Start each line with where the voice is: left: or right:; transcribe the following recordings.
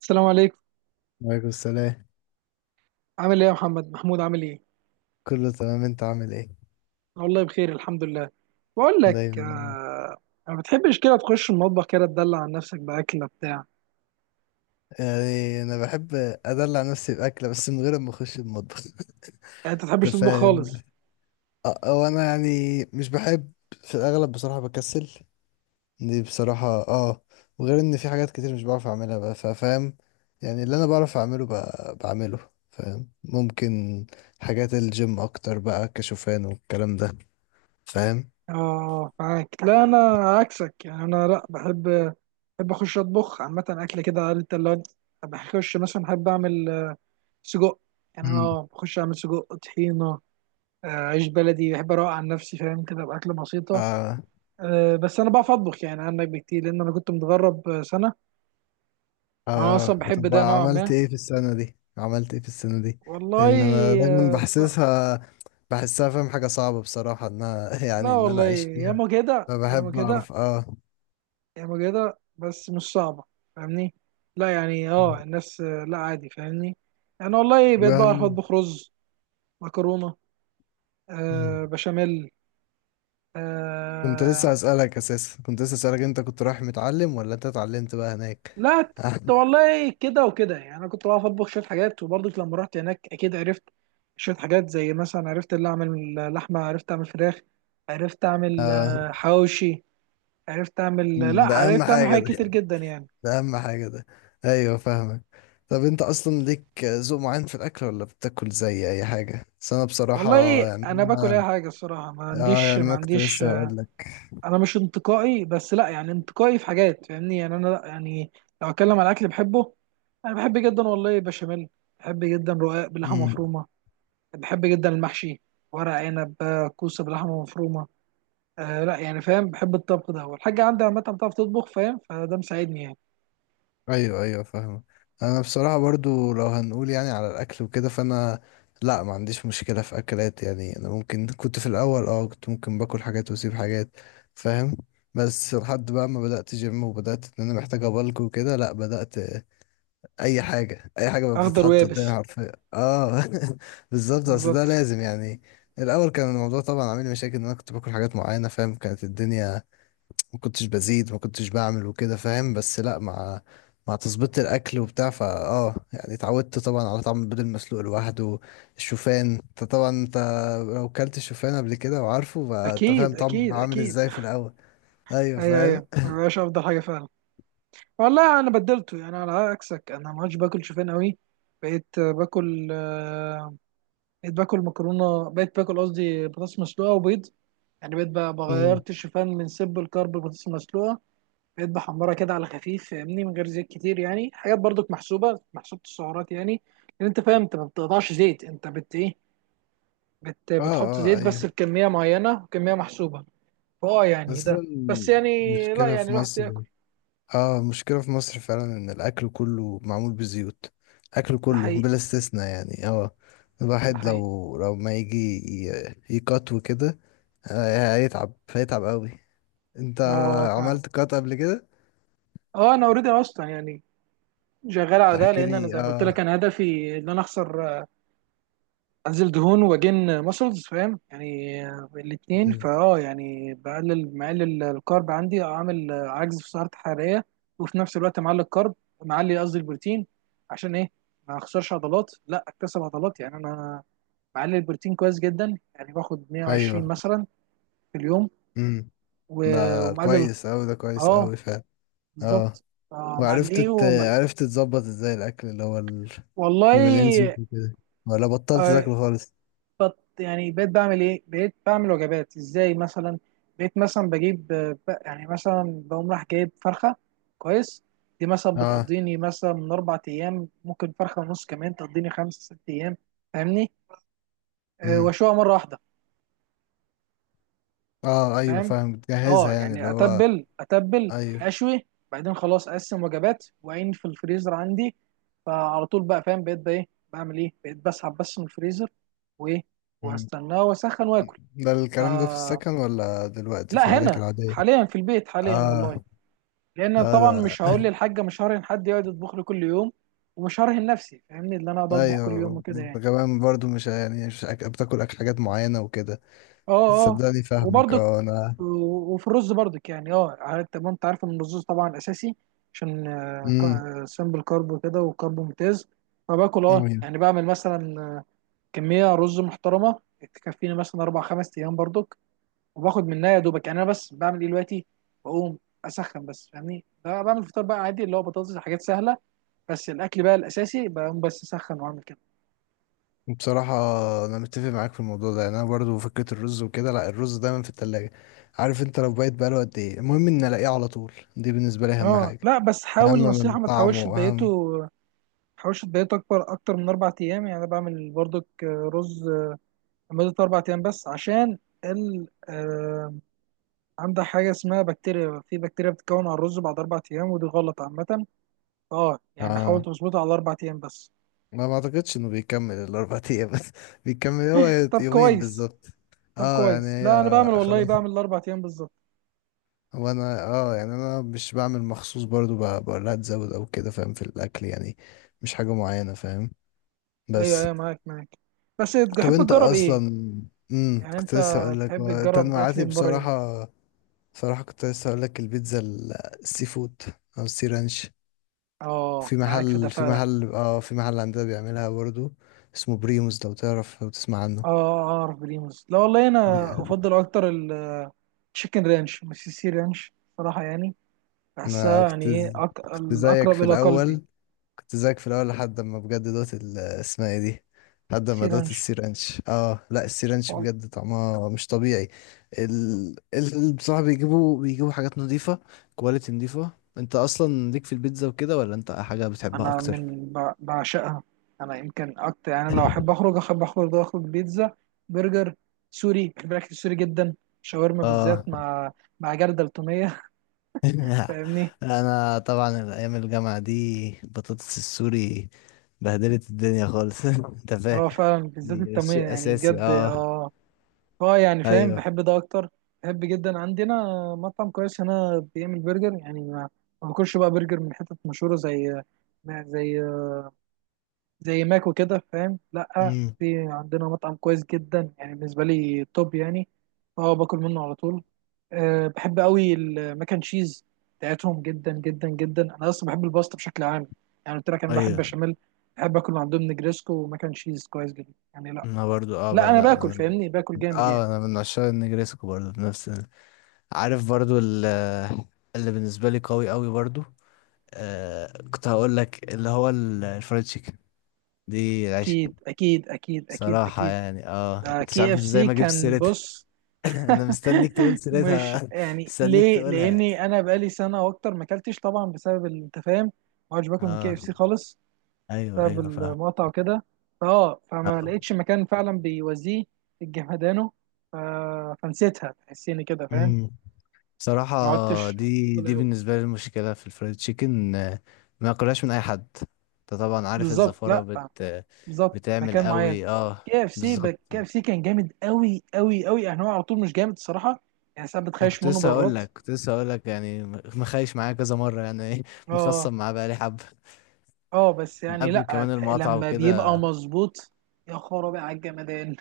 right: السلام عليكم.
left: وعليكم السلام.
right: عامل ايه يا محمد محمود، عامل ايه؟
left: كله تمام، انت عامل ايه؟
right: أنا والله بخير الحمد لله. بقول لك
left: دايما يعني.
right: ما بتحبش كده تخش المطبخ كده تدلع عن نفسك باكله بتاع؟
left: يعني انا بحب ادلع نفسي باكله بس من غير ما اخش المطبخ
right: يعني انت
left: انت
right: بتحبش تطبخ
left: فاهم؟
right: خالص؟
left: اه، هو انا يعني مش بحب. في الاغلب بصراحه بكسل، دي بصراحه اه. وغير ان في حاجات كتير مش بعرف اعملها بقى، فاهم؟ يعني اللي انا بعرف اعمله بعمله. فاهم؟ ممكن حاجات الجيم اكتر بقى، كشوفان والكلام ده. فاهم؟
right: اه معاك. لا انا عكسك يعني. انا لا بحب، بحب اخش اطبخ عامه اكل كده عارف انت اللي هو. بخش مثلا بحب اعمل سجق. يعني انا بخش اعمل سجق طحينه. عيش بلدي بحب اروق عن نفسي فاهم، كده باكل بسيطه.
left: امم.
right: بس انا بعرف اطبخ يعني عنك بكتير، لان انا كنت متغرب سنه. انا
left: اه،
right: اصلا بحب
left: طب
right: ده نوعا
left: عملت
right: ما
left: ايه في السنة دي؟ عملت ايه في السنة دي؟
right: والله.
left: لان انا دايما
right: آه، ب...
left: بحسسها، بحسها فاهم حاجة صعبة بصراحة ان أنا
right: لا
left: يعني ان انا
right: والله
left: اعيش فيها.
right: ياما كده ياما
left: فبحب
right: كده.
left: اعرف اه.
right: ياما كده بس مش صعبة فاهمني. لا يعني الناس لا عادي فاهمني. انا والله
left: طب
right: بقيت بعرف
left: هل.
right: اطبخ رز، مكرونة،
left: مم.
right: آه بشاميل.
left: كنت لسه
right: آه،
left: اسألك اساسا، كنت لسه اسألك، انت كنت رايح متعلم ولا انت اتعلمت بقى هناك؟
right: لا والله كده وكده يعني. انا كنت بعرف اطبخ شوية حاجات، وبرضك لما رحت هناك اكيد عرفت شوية حاجات. زي مثلا عرفت اللي اعمل لحمة، عرفت اعمل فراخ، عرفت اعمل
left: اه.
right: حواوشي. عرفت اعمل، لا
left: مم، ده اهم
right: عرفت اعمل
left: حاجة
right: حاجات كتير
left: ده،
right: جدا يعني.
left: ده اهم حاجة ده. ايوه فاهمك. طب انت اصلا ليك ذوق معين في الاكل ولا بتاكل زي اي حاجة؟ بس انا بصراحة
right: والله
left: يعني
right: انا باكل اي حاجه الصراحه، ما
left: اه،
right: عنديش
left: يعني
right: ما
left: انا كنت
right: عنديش.
left: لسه هقول لك.
right: انا مش انتقائي، بس لا يعني انتقائي في حاجات فاهمني، يعني انا لا يعني. لو اتكلم على الاكل بحبه، انا بحب جدا والله بشاميل، بحب جدا رقاق بلحمه
left: امم.
right: مفرومه، بحب جدا المحشي، ورق عنب، كوسه بلحمه مفرومه. لا يعني فاهم، بحب الطبخ ده، والحاجه عندي عامه بتعرف تطبخ فاهم، فده مساعدني يعني.
left: ايوه ايوه فاهمه. انا بصراحه برضو لو هنقول يعني على الاكل وكده فانا لا، ما عنديش مشكله في اكلات. يعني انا ممكن كنت في الاول اه، كنت ممكن باكل حاجات واسيب حاجات فاهم. بس لحد بقى ما بدات جيم وبدات ان انا محتاج ابلك وكده، لا، بدات اي حاجه، اي حاجه بقى
right: اخضر
left: بتتحط
right: ويابس.
left: قدامي حرفيا اه. بالظبط، بس ده
right: بالظبط.
left: لازم يعني. الاول كان الموضوع طبعا عامل لي مشاكل ان انا كنت باكل حاجات معينه فاهم، كانت الدنيا ما كنتش بزيد، ما كنتش بعمل وكده فاهم. بس لا، مع تظبيط الاكل وبتاع فا اه، يعني اتعودت طبعا على طعم البيض المسلوق لوحده. الشوفان انت طبعا انت لو كلت الشوفان قبل كده وعارفه فانت
right: اكيد
left: فاهم طعم
right: اكيد
left: عامل
right: اكيد.
left: ازاي في الاول. ايوه
right: ايوه
left: فاهم.
right: ايوه ما بقاش افضل حاجه فعلا. والله انا بدلته يعني، على عكسك انا ما عادش باكل شوفان قوي. بقيت باكل بقيت باكل مكرونه، بقيت باكل قصدي بطاطس مسلوقه وبيض. يعني بقيت بقى
left: مم.
right: بغيرت الشوفان من سب الكرب البطاطس المسلوقه. بقيت بحمرها كده على خفيف فاهمني، من غير زيت كتير يعني، حاجات برضك محسوبه، محسوبه السعرات يعني. لان انت فاهم انت ما بتقطعش زيت، انت بت ايه بت
left: اه
right: بتحط
left: اه
right: زيت بس
left: ايوه.
right: بكميه معينه، وكميه محسوبه. يعني
left: بس ده
right: ده بس يعني. لا
left: المشكلة
right: يعني
left: في
right: الواحد بياكل.
left: مصر. اه، المشكلة في مصر فعلا ان الاكل كله معمول بزيوت، اكل
right: ده
left: كله
right: حقيقي،
left: بلا استثناء يعني اه.
right: ده
left: الواحد
right: حقيقي.
left: لو ما يجي يقط وكده هيتعب، هيتعب قوي. انت
right: ده فعلا.
left: عملت قط قبل كده؟
right: اه انا اوريدي اصلا يعني، شغال على ده.
left: احكي
right: لان انا
left: لي
right: زي ما قلت لك،
left: اه.
right: انا هدفي ان انا اخسر انزل دهون واجن ماسلز فاهم يعني، الاتنين.
left: مم.
right: يعني مقلل الكارب عندي، اعمل عجز في سعرات حراريه. وفي نفس الوقت معلي الكارب، معلي قصدي البروتين. عشان ايه؟ ما اخسرش عضلات، لا اكتسب عضلات يعني. انا معلي البروتين كويس جدا، يعني باخد 120
left: ايوه.
right: مثلا في اليوم.
left: امم. ده
right: ومقلل.
left: كويس قوي، ده كويس
right: اه
left: قوي فعلا. اه.
right: بالظبط. آه،
left: وعرفت
right: معليه
left: تت-
right: وم...
left: عرفت تظبط ازاي الاكل اللي هو اللي مليان زيوت
right: والله.
left: وكده؟ ولا بطلت
right: آه،
left: تاكله خالص؟
right: بط يعني بقيت بعمل ايه؟ بقيت بعمل وجبات ازاي مثلا؟ بقيت مثلا بجيب يعني مثلا بقوم راح جايب فرخه. كويس. دي مثلا
left: اه
right: بتقضيني مثلا من اربع ايام، ممكن فرخه ونص كمان تقضيني خمس ست ايام فاهمني. أه واشويها مره واحده
left: اه ايوه
right: فاهم.
left: فاهم،
right: اه
left: بتجهزها يعني اللي
right: يعني
left: هو.
right: اتبل
left: ايوه.
right: اشوي، بعدين خلاص اقسم وجبات واعين في الفريزر عندي. فعلى طول بقى فاهم، بقيت بقى ايه، بعمل ايه؟ بقيت بسحب بس من الفريزر، وايه،
left: مم.
right: واستناه واسخن واكل.
left: ده
right: ف
left: الكلام ده في السكن ولا دلوقتي في
right: لا
left: حياتك
right: هنا
left: العادية؟
right: حاليا، في البيت حاليا والله.
left: اه
right: لان
left: اه،
right: طبعا
left: ده
right: مش هقول للحاجه، مش هرهن حد يقعد يطبخ لي كل يوم. ومش هرهن نفسي فاهمني، اللي انا اقعد اطبخ كل يوم
left: ايوه.
right: وكده يعني.
left: كمان برضو مش يعني مش أك... بتاكل اكل حاجات معينة وكده.
right: اه اه.
left: صدقني فاهمك
right: وبرضك
left: اه، انا.
right: وفي الرز برضك يعني اه عارف، طب ما انت عارف ان الرز طبعا اساسي، عشان
left: امم.
right: سمبل كارب وكده، وكارب ممتاز. فباكل اه
left: ايوه.
right: يعني بعمل مثلا كميه رز محترمه تكفيني مثلا اربع خمس ايام برضك. وباخد منها يا دوبك يعني. انا بس بعمل ايه دلوقتي؟ بقوم اسخن بس فاهمني بقى، بعمل فطار بقى عادي اللي هو بطاطس، حاجات سهله. بس الاكل بقى الاساسي بقوم بس اسخن واعمل كده.
left: بصراحة أنا متفق معاك في الموضوع ده. يعني أنا برضو فكرة الرز وكده، لأ الرز دايما في التلاجة. عارف أنت لو بقيت بقاله قد إيه، المهم إن ألاقيه على طول، دي بالنسبة لي أهم
right: اه
left: حاجة،
right: لا بس
left: أهم
right: حاول،
left: من
right: نصيحة، ما تحاولش
left: طعمه أهم.
right: تبيته، ما تحاولش تبيته أكبر أكتر من أربع أيام. يعني أنا بعمل برضك رز لمدة أربع أيام بس. عشان ال آه، عندك حاجة اسمها بكتيريا، في بكتيريا بتتكون على الرز بعد أربع أيام، ودي غلط عامة. اه يعني حاول
left: آه،
right: تظبطها على أربع أيام بس.
left: ما ما اعتقدش انه بيكمل الاربع ايام، بس بيكمل هو
right: طب
left: يومين
right: كويس.
left: بالظبط.
right: طب
left: اه يعني
right: كويس، لا انا بعمل
left: هي
right: والله،
left: خلاص.
right: بعمل الاربع ايام بالظبط.
left: وانا اه يعني انا مش بعمل مخصوص برضو، بقول لها تزود او كده فاهم، في الاكل يعني. مش حاجة معينة فاهم.
right: ايوه
left: بس.
right: ايوه معاك معاك. بس
left: طب
right: تحب
left: انت
right: تجرب
left: اصلا.
right: ايه؟
left: امم،
right: يعني
left: كنت
right: انت
left: لسه اقول لك
right: تحب
left: هو
right: تجرب اكل
left: تنوعاتي
right: من بره ايه؟
left: بصراحة. بصراحة كنت لسه اقول لك البيتزا السي فود، او السي رانش.
right: اه
left: في
right: معاك في ده
left: محل، في
right: فعلا.
left: محل اه، في محل عندنا بيعملها برضو، اسمه بريموس، لو تعرف، لو تسمع عنه.
right: اه اعرف بريموس. لا والله انا افضل اكتر التشيكن رانش، مش السي رانش صراحه يعني.
left: انا
right: بحسها يعني ايه،
left: كنت زيك
right: الاقرب
left: في
right: الى قلبي.
left: الاول، كنت زيك في الاول لحد ما بجد دوت اسمها ايه دي، لحد
right: سي
left: ما دوت
right: رانش.
left: السيرانش. اه لا، السيرانش بجد طعمها مش طبيعي. بصراحة بيجيبوا حاجات نظيفة، كواليتي نظيفة. انت اصلا ليك في البيتزا وكده، ولا انت حاجة بتحبها
right: انا
left: اكتر؟
right: بعشقها. انا يمكن اكتر يعني، لو احب اخرج احب اخرج، اخرج بيتزا، برجر، سوري، بحب الاكل السوري جدا، شاورما
left: اه
right: بالذات مع مع جردل التوميه. فاهمني.
left: انا طبعا الايام الجامعة دي البطاطس السوري بهدلت الدنيا خالص انت فاهم.
right: هو فعلا بالذات
left: دي
right: التوميه
left: شيء
right: يعني
left: اساسي
right: بجد
left: اه.
right: اه. اه يعني فاهم،
left: ايوه.
right: بحب ده اكتر. بحب جدا عندنا مطعم كويس هنا بيعمل برجر يعني، ما ما باكلش بقى برجر من حتت مشهوره زي زي زي ماكو كده فاهم. لا
left: امم.
right: في عندنا مطعم كويس جدا، يعني بالنسبه لي توب يعني. اه باكل منه على طول. أه بحب قوي المكن تشيز بتاعتهم، جدا جدا جدا. انا اصلا بحب الباستا بشكل عام، يعني قلت لك انا بحب
left: ايوه.
right: بشاميل. بحب اكل من عندهم نجريسكو ومكن تشيز كويس جدا يعني، لا.
left: انا برضو اه
right: لا
left: بقى،
right: انا
left: لا انا
right: باكل
left: من
right: فاهمني، باكل جامد يعني.
left: اه، انا من عشاق النجريسكو برضو، بنفس عارف برضو اللي بالنسبه لي قوي قوي برضو. آه كنت هقول لك اللي هو الفرايد تشيكن، دي العيش
right: اكيد اكيد اكيد اكيد اكيد
left: صراحه
right: اكيد.
left: يعني. اه، انت مش
right: كي
left: عارف
right: اف
left: ازاي
right: سي
left: ما جبتش
right: كان
left: سيرتها.
right: بص.
left: انا مستنيك تقول
right: مش
left: سيرتها،
right: يعني
left: مستنيك
right: ليه،
left: تقولها يعني.
right: لاني انا بقالي سنه واكتر ما اكلتش طبعا بسبب انت فاهم. ما عادش باكل من كي اف
left: اه
right: سي خالص،
left: ايوه
right: بسبب
left: ايوه فاهم.
right: المقاطعه وكده. فما لقيتش مكان فعلا بيوازيه الجمدانو. ف- فنسيتها تحسيني كده فاهم.
left: اه. صراحة،
right: ما عدتش
left: دي
right: باكل
left: دي
right: أوي.
left: بالنسبة لي المشكلة في الفرايد تشيكن ما اكلهاش من اي حد. انت طبعا عارف
right: بالظبط،
left: الزفارة بت
right: لا بالظبط
left: بتعمل
right: مكان معين.
left: قوي اه. بالظبط.
right: كي اف سي كان جامد قوي قوي قوي يعني، هو على طول مش جامد الصراحه. يعني ساعات
left: ما
right: بتخيش
left: كنت
right: منه
left: لسه هقول
right: برات.
left: لك، كنت لسه هقول لك، يعني مخايش معايا كذا مرة يعني ايه
right: اه
left: مخصم معاه بقالي حبة،
right: اه، بس
left: من
right: يعني
left: قبل
right: لا،
left: كمان المقاطعة
right: لما بيبقى
left: وكده.
right: مظبوط. يا خرابي على الجمدان.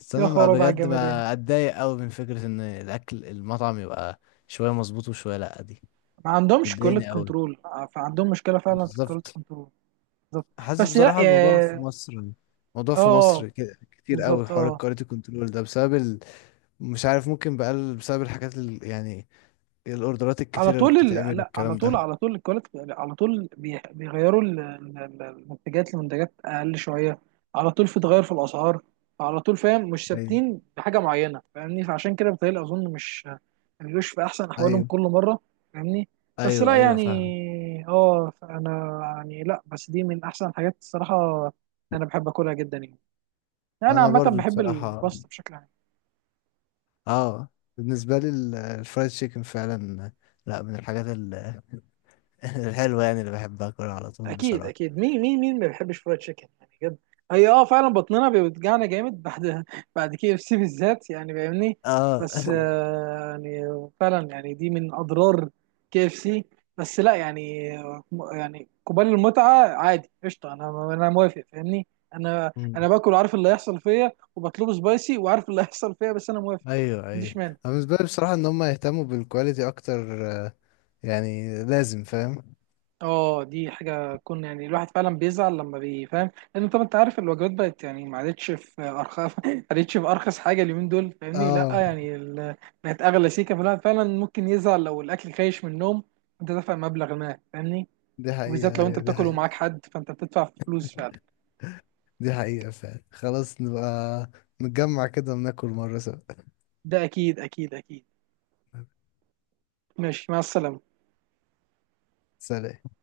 left: بس
right: يا
left: انا ما
right: خرابي على
left: بجد
right: الجمدان.
left: ما اتضايق قوي من فكرة ان الاكل المطعم يبقى شوية مظبوط وشوية لأ، دي
right: ما عندهمش
left: بتضايقني
right: كواليتي
left: قوي.
right: كنترول. فعندهم مشكله فعلا في الكواليتي
left: بالظبط.
right: كنترول. بالظبط.
left: حاسس
right: بس لا
left: بصراحة الموضوع في
right: يا.
left: مصر، الموضوع في مصر
right: اه
left: كتير قوي
right: بالظبط
left: حوار
right: اه.
left: الكواليتي كنترول ده بسبب مش عارف، ممكن بقى بسبب الحاجات يعني الاوردرات
right: على
left: الكتيرة اللي
right: طول
left: بتتعمل
right: لا على
left: والكلام
right: طول،
left: ده.
right: على طول الكواليتي يعني، على طول بيغيروا المنتجات لمنتجات اقل شويه. على طول في تغير في الاسعار، على طول فاهم. مش
left: ايوه
right: ثابتين بحاجه معينه فاهمني، فعشان كده بتهيألي اظن مش ما بيبقوش في احسن احوالهم
left: ايوه
right: كل مره فاهمني. بس
left: ايوه
right: لا
left: ايوه فاهم.
right: يعني اه انا يعني لا، بس دي من احسن الحاجات الصراحه، انا بحب اكلها جدا يعني. انا
left: انا
right: عامه
left: برضو
right: بحب
left: بصراحة
right: الباستا بشكل عام.
left: اه، بالنسبة لي الفرايد تشيكن فعلا لا، من الحاجات الحلوة يعني، اللي بحبها اكلها على طول
right: اكيد
left: بصراحة.
right: اكيد. مين مين مين ما بيحبش فرايد تشيكن يعني بجد؟ هي اه فعلا بطننا بيوجعنا جامد بعد بعد كي اف سي بالذات يعني فاهمني.
left: اه
right: بس يعني فعلا يعني، دي من اضرار كي اف سي. بس لا يعني يعني قبال المتعه عادي قشطه، انا انا موافق فاهمني. انا
left: مم.
right: انا باكل عارف اللي هيحصل فيا، وبطلبه سبايسي وعارف اللي هيحصل فيا، بس انا موافق
left: ايوه
right: ما
left: ايوه.
right: عنديش مانع.
left: أنا بالنسبة لي بصراحة ان هم يهتموا بالكواليتي اكتر يعني لازم فاهم.
right: اه دي حاجة تكون يعني، الواحد فعلا بيزعل لما بيفهم. لأن طبعا أنت عارف الوجبات بقت يعني، ما عادتش في أرخص ما عادتش في أرخص حاجة اليومين دول فاهمني. لأ
left: اه،
right: يعني بقت أغلى سيكة، فالواحد فعلا ممكن يزعل لو الأكل خايش من النوم. أنت دافع مبلغ ما فاهمني.
left: دي
right: وبالذات
left: حقيقة
right: لو
left: أيوة،
right: أنت
left: دي
right: بتاكل
left: حقيقة.
right: ومعاك حد، فأنت بتدفع فلوس فعلا.
left: دي حقيقة فعلا. خلاص نبقى نتجمع كده وناكل مرة سوا.
right: ده أكيد أكيد أكيد. ماشي، مع السلامة.
left: سلام.